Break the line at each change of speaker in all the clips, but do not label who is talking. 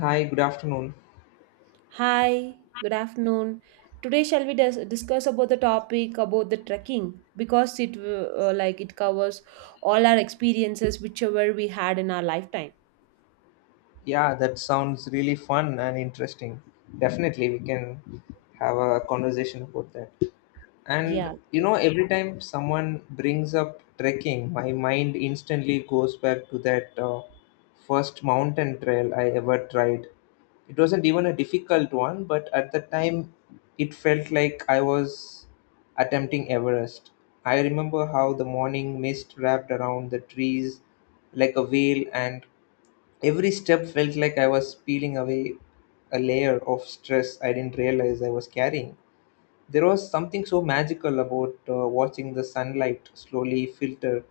Hi, good afternoon.
Hi, good afternoon. Today shall we discuss about the topic about the trekking because it like it covers all our experiences whichever we had in our lifetime.
Yeah, that sounds really fun and interesting. Definitely, we can have a conversation about that.
Yeah,
And you know, every time someone brings up trekking, my mind instantly goes back to that first mountain trail I ever tried. It wasn't even a difficult one, but at the time, it felt like I was attempting Everest. I remember how the morning mist wrapped around the trees like a veil, and every step felt like I was peeling away a layer of stress I didn't realize I was carrying. There was something so magical about watching the sunlight slowly filter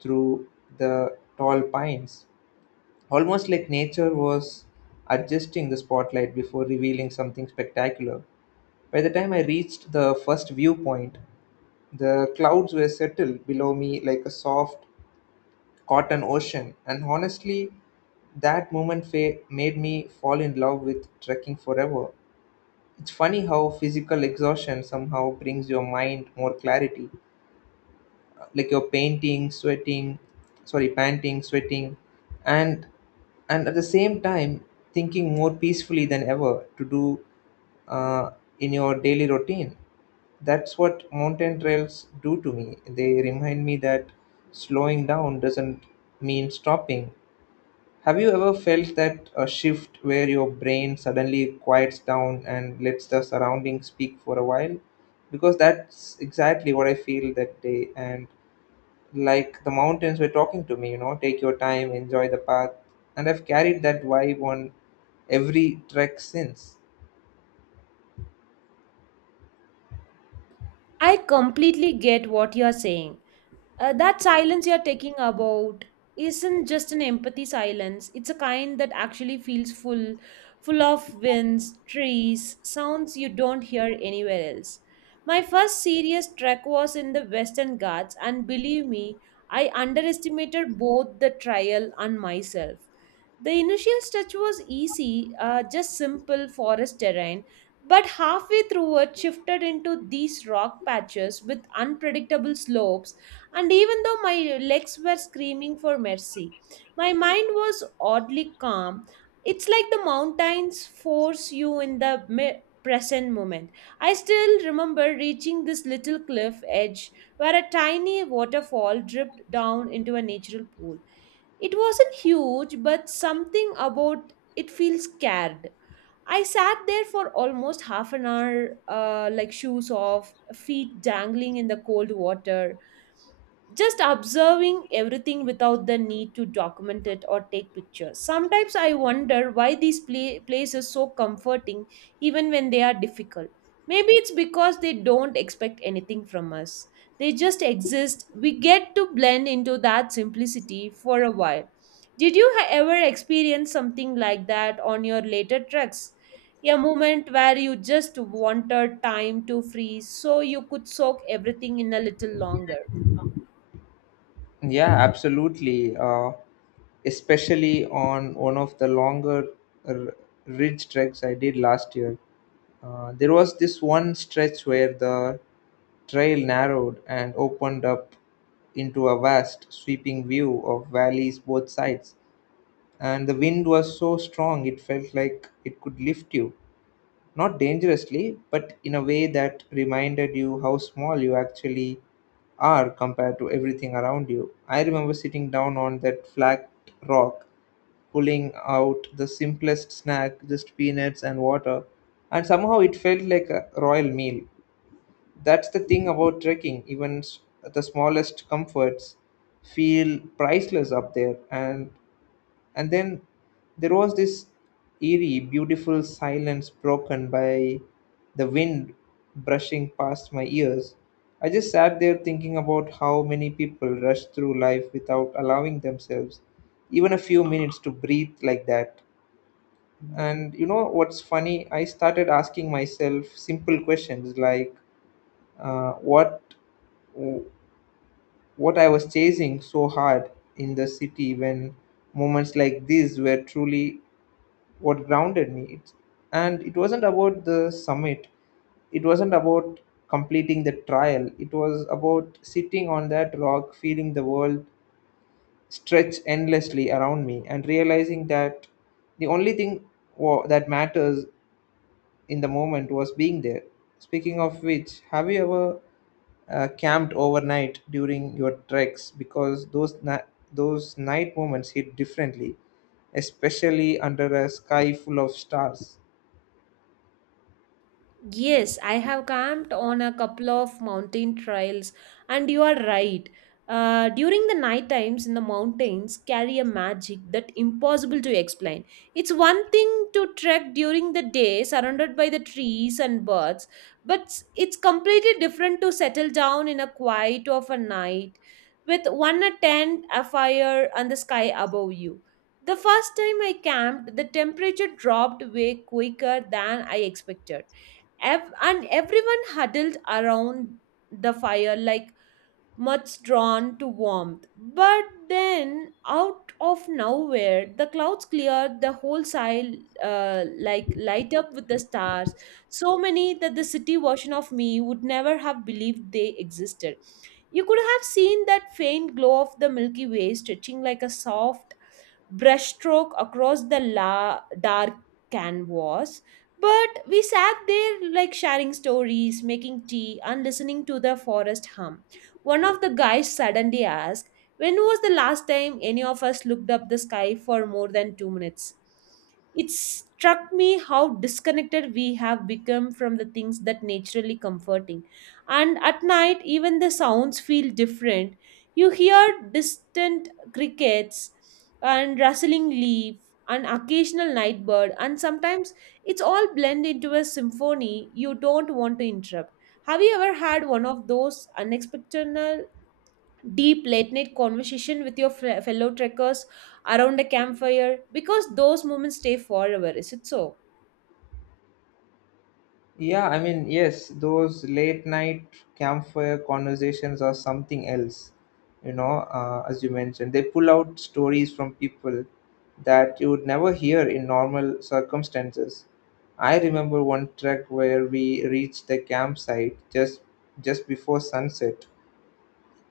through the tall pines, almost like nature was adjusting the spotlight before revealing something spectacular. By the time I reached the first viewpoint, the clouds were settled below me like a soft caught an ocean. And honestly, that moment made me fall in love with trekking forever. It's funny how physical exhaustion somehow brings your mind more clarity. Like you're painting, sweating, sorry, panting, sweating, and at the same time thinking more peacefully than ever to do uh, in your daily routine. That's what mountain trails do to me. They remind me that slowing down doesn't mean stopping. Have you ever felt that a shift where your brain suddenly quiets down and lets the surroundings speak for a while? Because that's exactly what I feel that day. And like the mountains were talking to me, you know, take your time, enjoy the path. And I've carried that vibe on every trek since.
I completely get what you are saying. That silence you're talking about isn't just an empathy silence. It's a kind that actually feels full of winds, trees, sounds you don't hear anywhere else. My first serious trek was in the Western Ghats, and believe me, I underestimated both the trial and myself. The initial stretch was easy, just simple forest terrain, but halfway through it shifted into these rock patches with unpredictable slopes, and even though my legs were screaming for mercy, my mind was oddly calm. It's like the mountains force you in the present moment. I still remember reaching this little cliff edge where a tiny waterfall dripped down into a natural pool. It wasn't huge, but something about it feels scared. I sat there for almost half an hour, like shoes off, feet dangling in the cold water, just observing everything without the need to document it or take pictures. Sometimes I wonder why these places so comforting even when they are difficult. Maybe it's because they don't expect anything from us. They just exist. We get to blend into that simplicity for a while. Did you ever experience something like that on your later treks, a moment where you just wanted time to freeze so you could soak everything in a little longer?
Yeah, absolutely. Especially on one of the longer r- ridge treks I did last year. There was this one stretch where the trail narrowed and opened up into a vast, sweeping view of valleys both sides. And the wind was so strong it felt like it could lift you, not dangerously, but in a way that reminded you how small you actually are compared to everything around you. I remember sitting down on that flat rock, pulling out the simplest snack, just peanuts and water, and somehow it felt like a royal meal. That's the thing about trekking, even the smallest comforts feel priceless up there, and then there was this eerie, beautiful silence broken by the wind brushing past my ears. I just sat there thinking about how many people rush through life without allowing themselves even a few minutes to breathe like that. And you know what's funny? I started asking myself simple questions like uh, what what I was chasing so hard in the city when moments like these were truly what grounded me. It's and it wasn't about the summit, it wasn't about completing the trial, it was about sitting on that rock, feeling the world stretch endlessly around me, and realizing that the only thing that matters in the moment was being there. Speaking of which, have you ever camped overnight during your treks? Because those those night moments hit differently, especially under a sky full of stars.
Yes, I have camped on a couple of mountain trails, and you are right. During the night times in the mountains carry a magic that impossible to explain. It's one thing to trek during the day surrounded by the trees and birds, but it's completely different to settle down in a quiet of a night with one a tent, a fire, and the sky above you. The first time I camped, the temperature dropped way quicker than I expected. And everyone huddled around the fire like much drawn to warmth. But then, out of nowhere, the clouds cleared, the whole sky like light up with the stars, so many that the city version of me would never have believed they existed. You could have seen that faint glow of the Milky Way stretching like a soft brushstroke across the dark canvas. But we sat there like sharing stories, making tea, and listening to the forest hum. One of the guys suddenly asked, when was the last time any of us looked up the sky for more than 2 minutes? It struck me how disconnected we have become from the things that naturally comforting. And at night, even the sounds feel different. You hear distant crickets and rustling leaf, an occasional night bird, and sometimes it's all blend into a symphony you don't want to interrupt. Have you ever had one of those unexpected deep late night conversation with your fellow trekkers around a campfire, because those moments stay forever, is it so?
Yeah, I mean, yes, those late night campfire conversations are something else, you know, as you mentioned. They pull out stories from people that you would never hear in normal circumstances. I remember one trek where we reached the campsite just before sunset,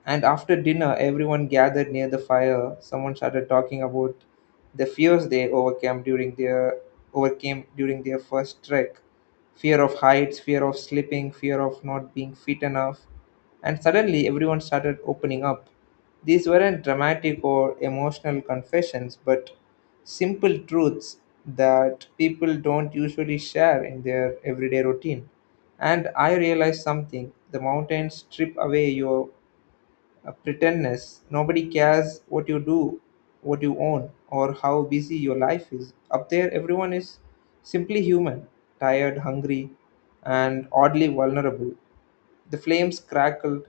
and after dinner, everyone gathered near the fire. Someone started talking about the fears they overcame during their first trek. Fear of heights, fear of slipping, fear of not being fit enough. And suddenly everyone started opening up. These weren't dramatic or emotional confessions, but simple truths that people don't usually share in their everyday routine. And I realized something: the mountains strip away your a pretendness. Nobody cares what you do, what you own, or how busy your life is. Up there, everyone is simply human, tired, hungry, and oddly vulnerable. The flames crackled,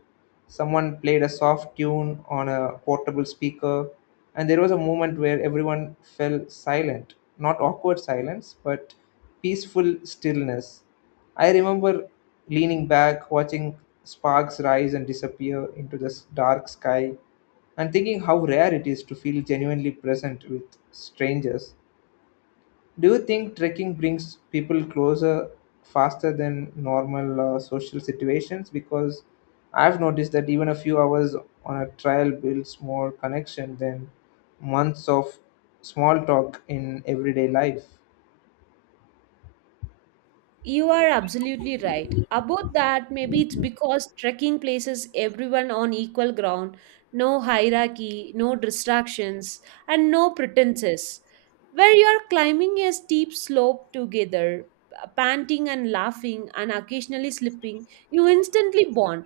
someone played a soft tune on a portable speaker, and there was a moment where everyone fell silent. Not awkward silence, but peaceful stillness. I remember leaning back, watching sparks rise and disappear into this dark sky, and thinking how rare it is to feel genuinely present with strangers. Do you think trekking brings people closer faster than normal social situations? Because I've noticed that even a few hours on a trail builds more connection than months of small talk in everyday life.
You are absolutely right about that. Maybe it's because trekking places everyone on equal ground, no hierarchy, no distractions, and no pretenses. Where you are climbing a steep slope together, panting and laughing, and occasionally slipping, you instantly bond.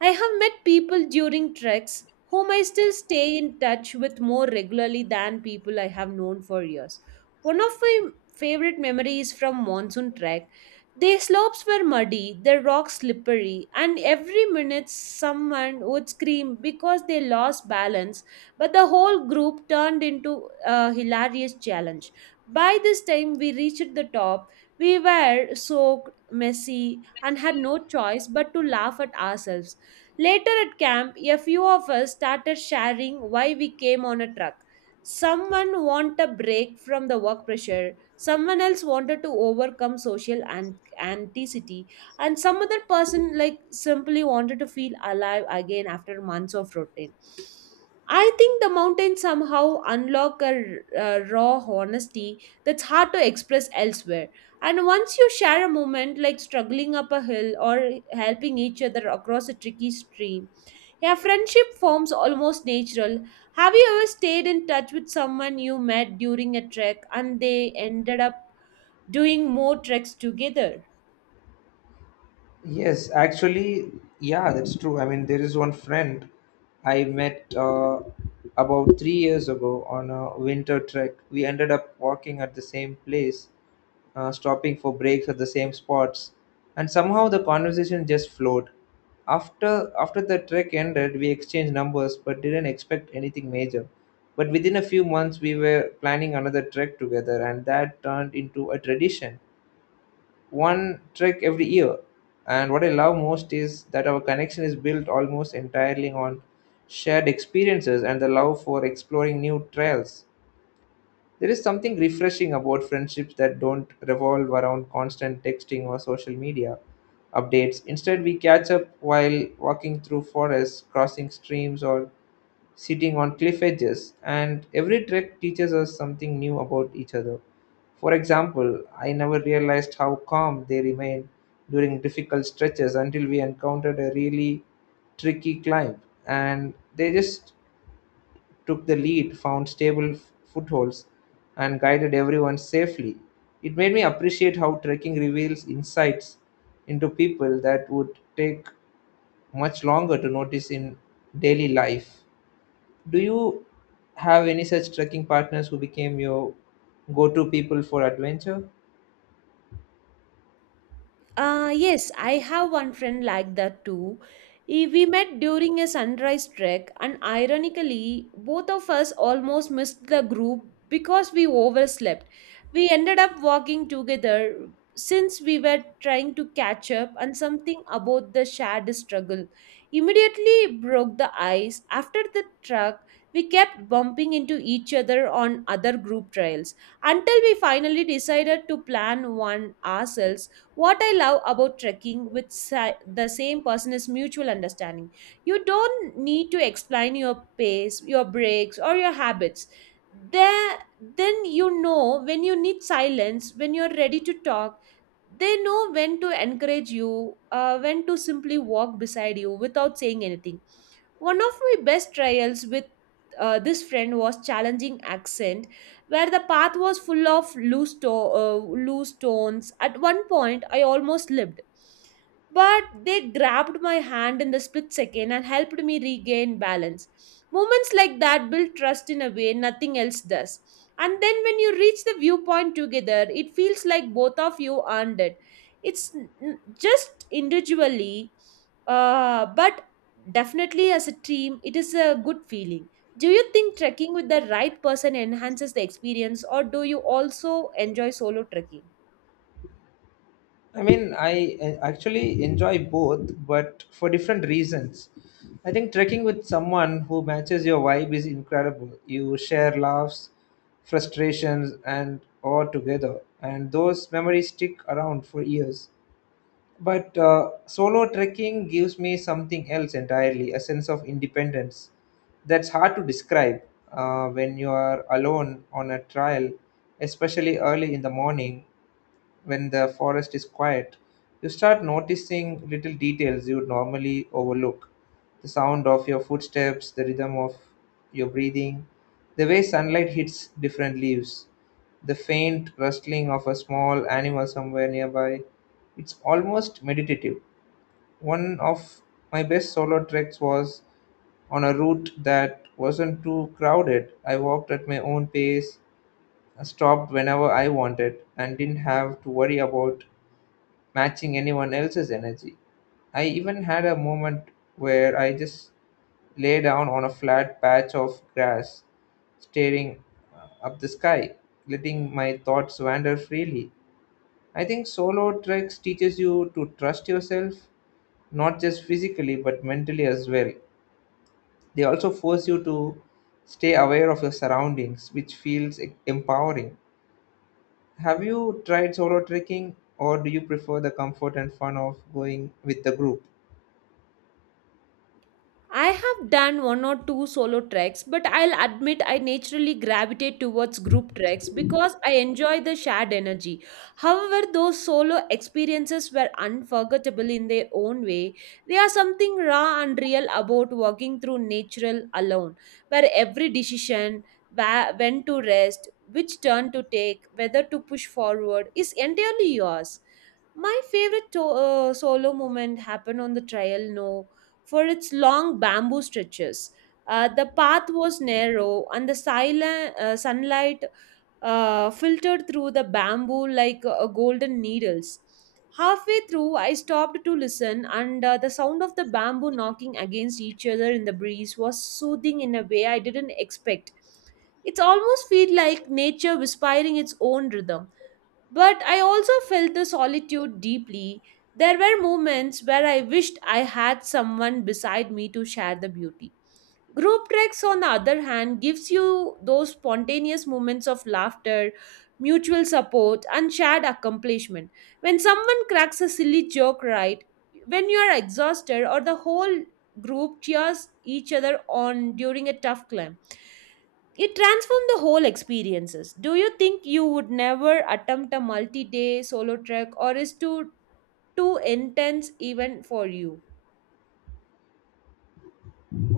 I have met people during treks whom I still stay in touch with more regularly than people I have known for years. One of my favorite memories from monsoon trek, the slopes were muddy, the rocks slippery, and every minute someone would scream because they lost balance. But the whole group turned into a hilarious challenge. By this time, we reached the top. We were soaked, messy, and had no choice but to laugh at ourselves. Later at camp, a few of us started sharing why we came on a truck. Someone wanted a break from the work pressure. Someone else wanted to overcome social anxiety, Anticity, and some other person like simply wanted to feel alive again after months of routine. I think the mountains somehow unlock a raw honesty that's hard to express elsewhere. And once you share a moment like struggling up a hill or helping each other across a tricky stream, yeah, friendship forms almost natural. Have you ever stayed in touch with someone you met during a trek and they ended up doing more treks together?
Yes, actually, yeah, that's true. I mean, there is one friend I met about 3 years ago on a winter trek. We ended up walking at the same place, stopping for breaks at the same spots, and somehow the conversation just flowed. After the trek ended, we exchanged numbers, but didn't expect anything major. But within a few months, we were planning another trek together, and that turned into a tradition, one trek every year. And what I love most is that our connection is built almost entirely on shared experiences and the love for exploring new trails. There is something refreshing about friendships that don't revolve around constant texting or social media updates. Instead, we catch up while walking through forests, crossing streams, or sitting on cliff edges, and every trek teaches us something new about each other. For example, I never realized how calm they remained during difficult stretches until we encountered a really tricky climb, and they just took the lead, found stable footholds, and guided everyone safely. It made me appreciate how trekking reveals insights into people that would take much longer to notice in daily life. Do you have any such trekking partners who became your go to people for adventure?
Yes, I have one friend like that too. We met during a sunrise trek, and ironically, both of us almost missed the group because we overslept. We ended up walking together since we were trying to catch up, and something about the shared struggle immediately broke the ice. After the trek, we kept bumping into each other on other group trails until we finally decided to plan one ourselves. What I love about trekking with the same person is mutual understanding. You don't need to explain your pace, your breaks, or your habits. There, then you know when you need silence, when you're ready to talk. They know when to encourage you, when to simply walk beside you without saying anything. One of my best trials with this friend was challenging accent, where the path was full of loose stones. At one point, I almost slipped, but they grabbed my hand in the split second and helped me regain balance. Moments like that build trust in a way nothing else does. And then when you reach the viewpoint together, it feels like both of you earned it. It's just individually, but definitely, as a team, it is a good feeling. Do you think trekking with the right person enhances the experience, or do you also enjoy solo trekking?
I mean, I actually enjoy both, but for different reasons. I think trekking with someone who matches your vibe is incredible. You share laughs, frustrations, and all together, and those memories stick around for years. But solo trekking gives me something else entirely, a sense of independence that's hard to describe. When you are alone on a trail, especially early in the morning when the forest is quiet, you start noticing little details you would normally overlook. The sound of your footsteps, the rhythm of your breathing, the way sunlight hits different leaves, the faint rustling of a small animal somewhere nearby. It's almost meditative. One of my best solo treks was on a route that wasn't too crowded. I walked at my own pace, stopped whenever I wanted, and didn't have to worry about matching anyone else's energy. I even had a moment where I just lay down on a flat patch of grass, staring up the sky, letting my thoughts wander freely. I think solo treks teaches you to trust yourself, not just physically but mentally as well. They also force you to stay aware of your surroundings, which feels empowering. Have you tried solo trekking or do you prefer the comfort and fun of going with the group?
I have done one or two solo treks, but I'll admit I naturally gravitate towards group treks because I enjoy the shared energy. However, those solo experiences were unforgettable in their own way. They are something raw and real about walking through nature alone, where every decision, when to rest, which turn to take, whether to push forward, is entirely yours. My favorite solo moment happened on the trail, no, for its long bamboo stretches. The path was narrow, and the silent sunlight filtered through the bamboo like golden needles. Halfway through, I stopped to listen, and the sound of the bamboo knocking against each other in the breeze was soothing in a way I didn't expect. It almost felt like nature whispering its own rhythm. But I also felt the solitude deeply. There were moments where I wished I had someone beside me to share the beauty. Group treks, on the other hand, gives you those spontaneous moments of laughter, mutual support, and shared accomplishment. When someone cracks a silly joke right, when you are exhausted or the whole group cheers each other on during a tough climb, it transformed the whole experiences. Do you think you would never attempt a multi day solo trek, or is too intense even for you?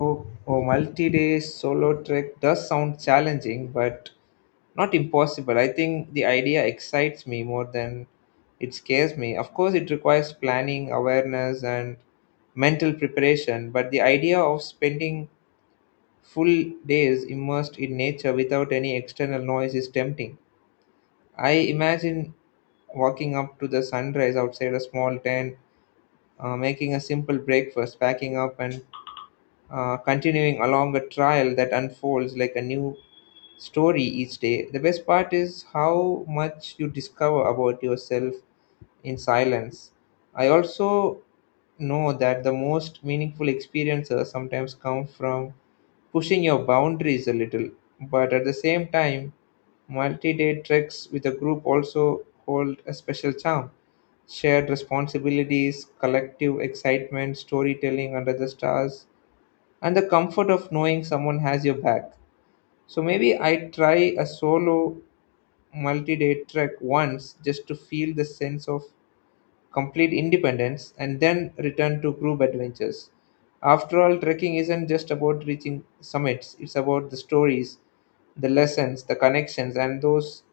Oh, oh, multi-day solo trek does sound challenging, but not impossible. I think the idea excites me more than it scares me. Of course, it requires planning, awareness, and mental preparation, but the idea of spending full days immersed in nature without any external noise is tempting. I imagine walking up to the sunrise outside a small tent, making a simple breakfast, packing up, and continuing along a trial that unfolds like a new story each day. The best part is how much you discover about yourself in silence. I also know that the most meaningful experiences sometimes come from pushing your boundaries a little, but at the same time, multi day treks with a group also hold a special charm: shared responsibilities, collective excitement, storytelling under the stars, and the comfort of knowing someone has your back. So maybe I try a solo multi day trek once just to feel the sense of complete independence and then return to group adventures. After all, trekking isn't just about reaching summits, it's about the stories, the lessons, the connections, and those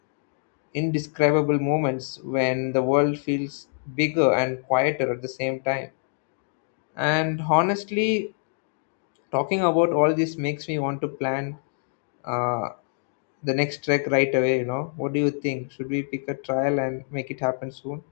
indescribable moments when the world feels bigger and quieter at the same time. And honestly, talking about all this makes me want to plan uh, the next trek right away. You know what do you think, should we pick a trial and make it happen soon?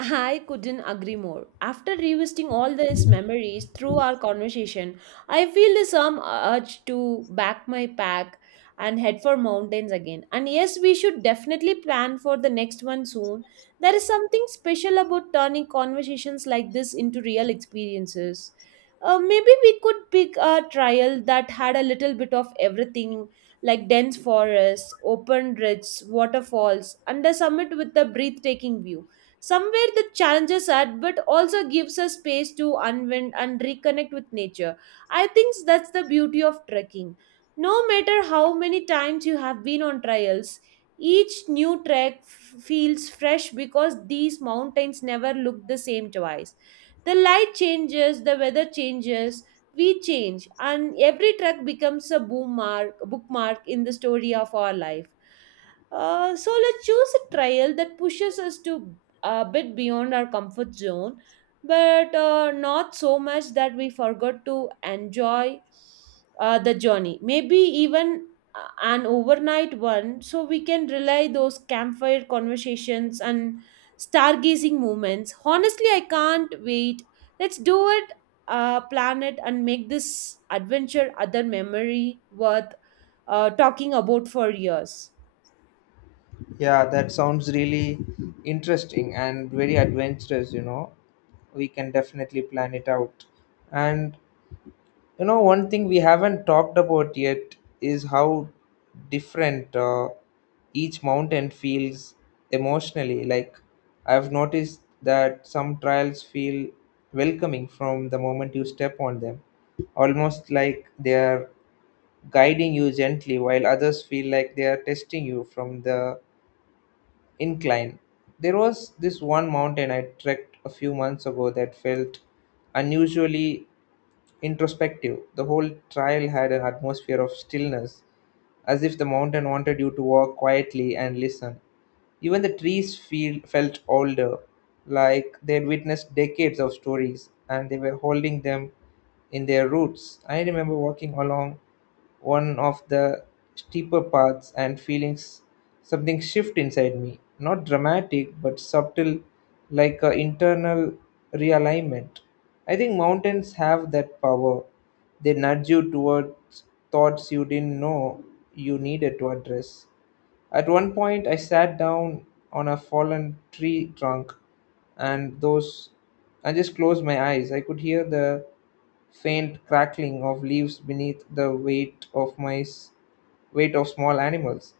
I couldn't agree more. After revisiting all these memories through our conversation, I feel the some urge to back my pack and head for mountains again. And yes, we should definitely plan for the next one soon. There is something special about turning conversations like this into real experiences. Maybe we could pick a trial that had a little bit of everything, like dense forests, open ridges, waterfalls, and a summit with a breathtaking view. Somewhere the challenges are, but also gives us space to unwind and reconnect with nature. I think that's the beauty of trekking. No matter how many times you have been on trials, each new trek feels fresh because these mountains never look the same twice. The light changes, the weather changes, we change, and every trek becomes a bookmark in the story of our life. So let's choose a trail that pushes us to a bit beyond our comfort zone, but not so much that we forgot to enjoy the journey. Maybe even an overnight one, so we can rely those campfire conversations and stargazing moments. Honestly, I can't wait. Let's do it, plan it, and make this adventure other memory worth talking about for years.
Yeah, that sounds really interesting and very adventurous. You know, we can definitely plan it out, and you know, one thing we haven't talked about yet is how different each mountain feels emotionally. Like, I've noticed that some trials feel welcoming from the moment you step on them, almost like they are guiding you gently, while others feel like they are testing you from the incline. There was this one mountain I trekked a few months ago that felt unusually introspective. The whole trail had an atmosphere of stillness, as if the mountain wanted you to walk quietly and listen. Even the trees felt older, like they had witnessed decades of stories and they were holding them in their roots. I remember walking along one of the steeper paths and feelings something shift inside me, not dramatic but subtle, like a internal realignment. I think mountains have that power. They nudge you towards thoughts you didn't know you needed to address. At one point, I sat down on a fallen tree trunk and those I just closed my eyes. I could hear the faint crackling of leaves beneath the weight of small animals,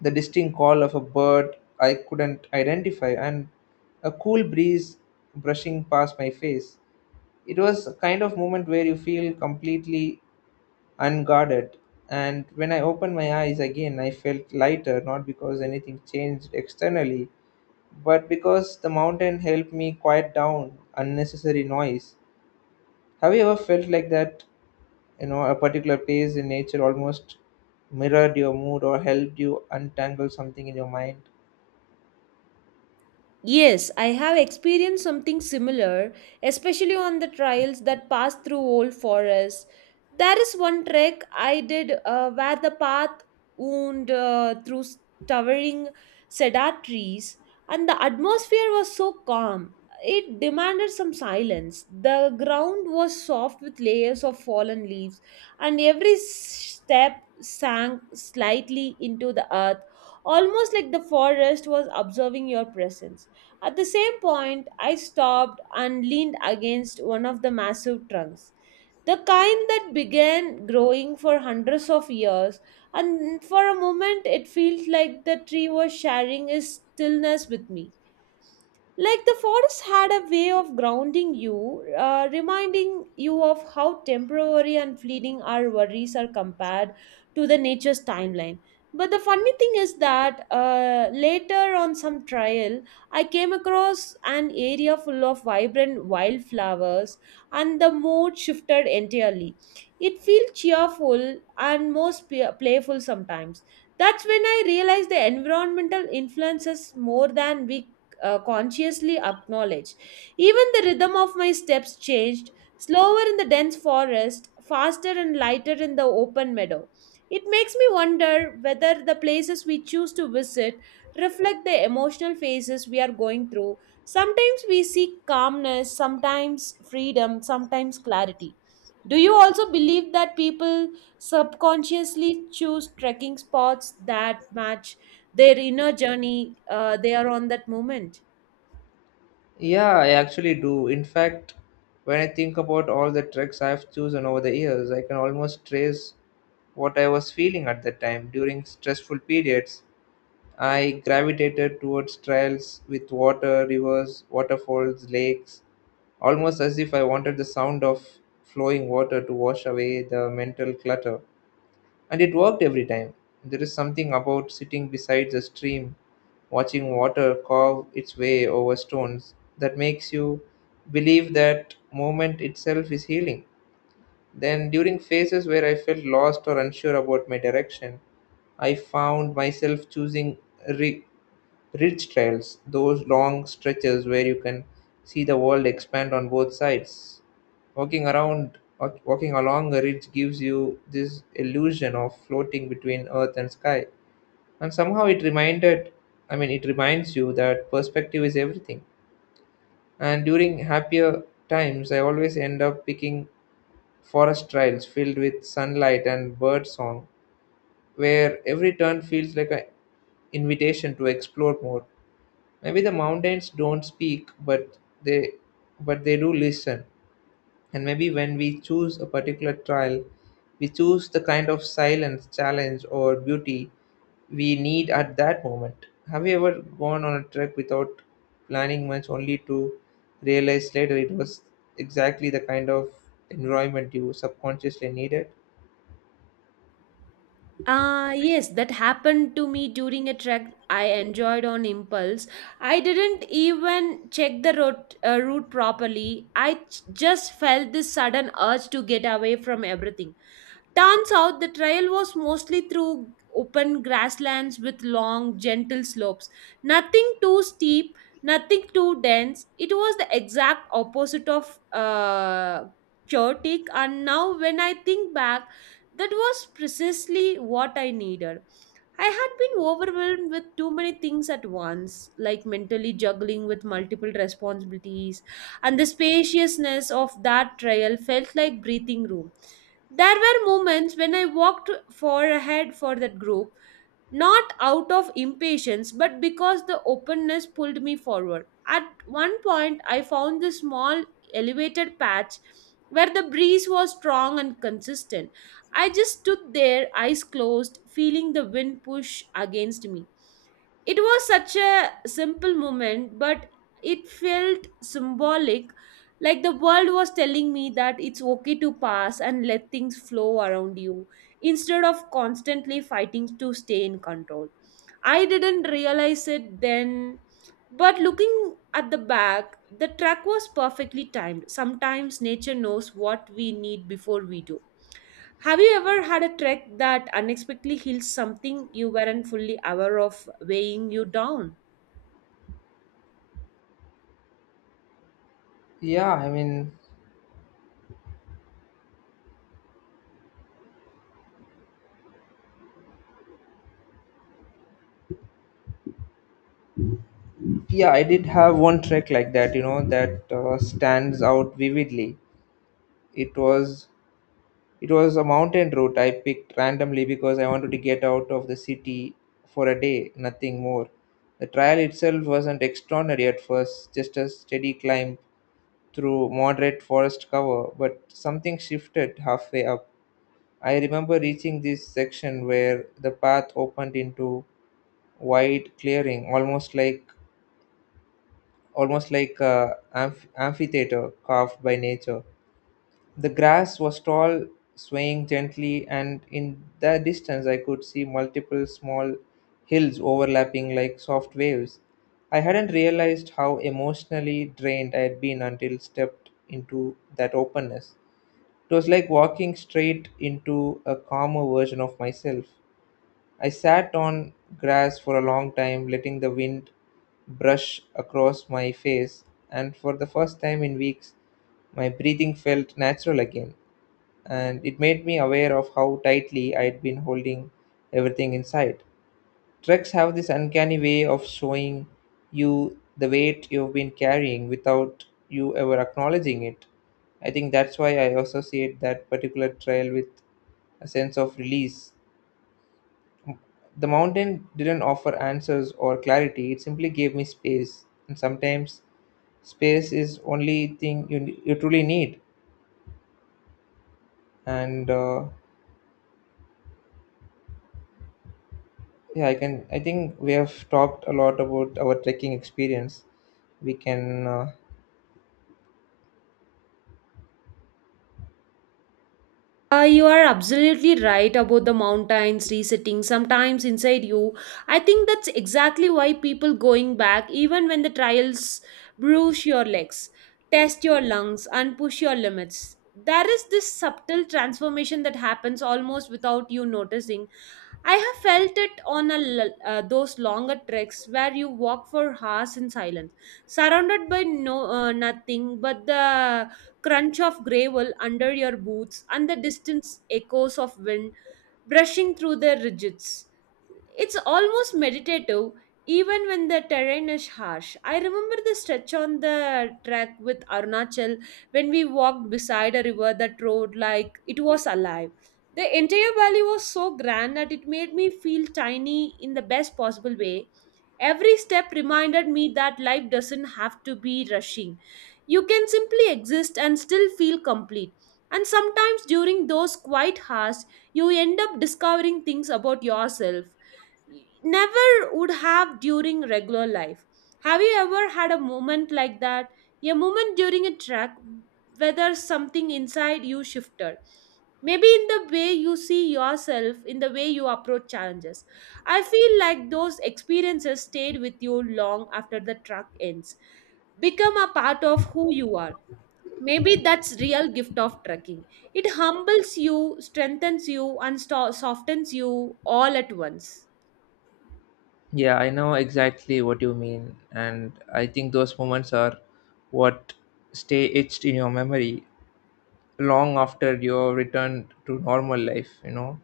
the distinct call of a bird I couldn't identify, and a cool breeze brushing past my face. It was a kind of moment where you feel completely unguarded. And when I opened my eyes again, I felt lighter, not because anything changed externally, but because the mountain helped me quiet down unnecessary noise. Have you ever felt like that? You know, a particular place in nature almost mirrored your mood or helped you untangle something in your mind?
Yes, I have experienced something similar, especially on the trails that pass through old forests. There is one trek I did where the path wound through towering cedar trees, and the atmosphere was so calm. It demanded some silence. The ground was soft with layers of fallen leaves, and every step sank slightly into the earth, almost like the forest was observing your presence. At the same point, I stopped and leaned against one of the massive trunks, the kind that began growing for hundreds of years, and for a moment it felt like the tree was sharing its stillness with me. Like the forest had a way of grounding you, reminding you of how temporary and fleeting our worries are compared to the nature's timeline. But the funny thing is that later on some trail, I came across an area full of vibrant wildflowers, and the mood shifted entirely. It feels cheerful and most playful sometimes. That's when I realized the environmental influences more than we consciously acknowledge. Even the rhythm of my steps changed, slower in the dense forest, faster and lighter in the open meadow. It makes me wonder whether the places we choose to visit reflect the emotional phases we are going through. Sometimes we seek calmness, sometimes freedom, sometimes clarity. Do you also believe that people subconsciously choose trekking spots that match their inner journey they are on that moment?
Yeah, I actually do. In fact, when I think about all the treks I've chosen over the years, I can almost trace what I was feeling at that time. During stressful periods I gravitated towards trails with water, rivers, waterfalls, lakes, almost as if I wanted the sound of flowing water to wash away the mental clutter. And it worked every time. There is something about sitting beside a stream, watching water carve its way over stones, that makes you believe that movement itself is healing. Then, during phases where I felt lost or unsure about my direction, I found myself choosing re- ridge trails, those long stretches where you can see the world expand on both sides. Walking along a ridge gives you this illusion of floating between earth and sky. And somehow it reminded, I mean, it reminds you that perspective is everything. And during happier times, I always end up picking forest trails filled with sunlight and bird song, where every turn feels like an invitation to explore more. Maybe the mountains don't speak, they but they do listen. And maybe when we choose a particular trail, we choose the kind of silence, challenge, or beauty we need at that moment. Have you ever gone on a trek without planning much, only to realize later it was exactly the kind of environment you subconsciously needed?
Yes, that happened to me during a trek I enjoyed on impulse. I didn't even check the route, route properly. I just felt this sudden urge to get away from everything. Turns out the trail was mostly through open grasslands with long, gentle slopes. Nothing too steep, nothing too dense. It was the exact opposite of chaotic. And now, when I think back, that was precisely what I needed. I had been overwhelmed with too many things at once, like mentally juggling with multiple responsibilities, and the spaciousness of that trail felt like breathing room. There were moments when I walked far ahead for that group, not out of impatience, but because the openness pulled me forward. At one point, I found this small elevated patch where the breeze was strong and consistent. I just stood there, eyes closed, feeling the wind push against me. It was such a simple moment, but it felt symbolic, like the world was telling me that it's okay to pass and let things flow around you instead of constantly fighting to stay in control. I didn't realize it then, but looking at the back, the track was perfectly timed. Sometimes nature knows what we need before we do. Have you ever had a trek that unexpectedly heals something you weren't fully aware of weighing you down?
Yeah, I mean, yeah, I did have one trek like that, you know, that stands out vividly. It was It was a mountain route I picked randomly because I wanted to get out of the city for a day, nothing more. The trail itself wasn't extraordinary at first, just a steady climb through moderate forest cover, but something shifted halfway up. I remember reaching this section where the path opened into wide clearing, almost like a amphitheater carved by nature. The grass was tall, swaying gently, and in the distance I could see multiple small hills overlapping like soft waves. I hadn't realized how emotionally drained I had been until stepped into that openness. It was like walking straight into a calmer version of myself. I sat on grass for a long time, letting the wind brush across my face, and for the first time in weeks, my breathing felt natural again, and it made me aware of how tightly I'd been holding everything inside. Treks have this uncanny way of showing you the weight you've been carrying without you ever acknowledging it. I think that's why I associate that particular trail with a sense of release. The mountain didn't offer answers or clarity, it simply gave me space. And sometimes space is only thing you truly need. And yeah, I can. I think we have talked a lot about our trekking experience. We can.
You are absolutely right about the mountains resetting sometimes inside you. I think that's exactly why people going back, even when the trials bruise your legs, test your lungs, and push your limits. There is this subtle transformation that happens almost without you noticing. I have felt it on those longer treks where you walk for hours in silence, surrounded by nothing but the crunch of gravel under your boots and the distant echoes of wind brushing through the ridges. It's almost meditative, even when the terrain is harsh. I remember the stretch on the track with Arunachal when we walked beside a river that roared like it was alive. The entire valley was so grand that it made me feel tiny in the best possible way. Every step reminded me that life doesn't have to be rushing. You can simply exist and still feel complete. And sometimes during those quiet hours, you end up discovering things about yourself never would have during regular life. Have you ever had a moment like that? A moment during a track, whether something inside you shifted. Maybe in the way you see yourself, in the way you approach challenges. I feel like those experiences stayed with you long after the track ends. Become a part of who you are. Maybe that's real gift of trekking. It humbles you, strengthens you, and softens you all at once.
Yeah, I know exactly what you mean, and I think those moments are what stay etched in your memory long after your return to normal life. You know,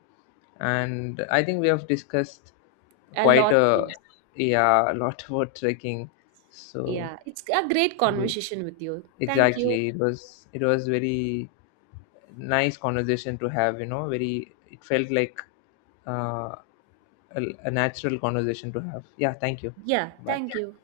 and I think we have discussed
A
quite
lot
a,
things.
yeah, a lot about trekking. So
Yeah. It's a great
we-
conversation with you. Thank you.
exactly, it was very nice conversation to have. You know, very it felt like uh, a natural conversation to have. Yeah, thank you.
Yeah.
Bye.
Thank you.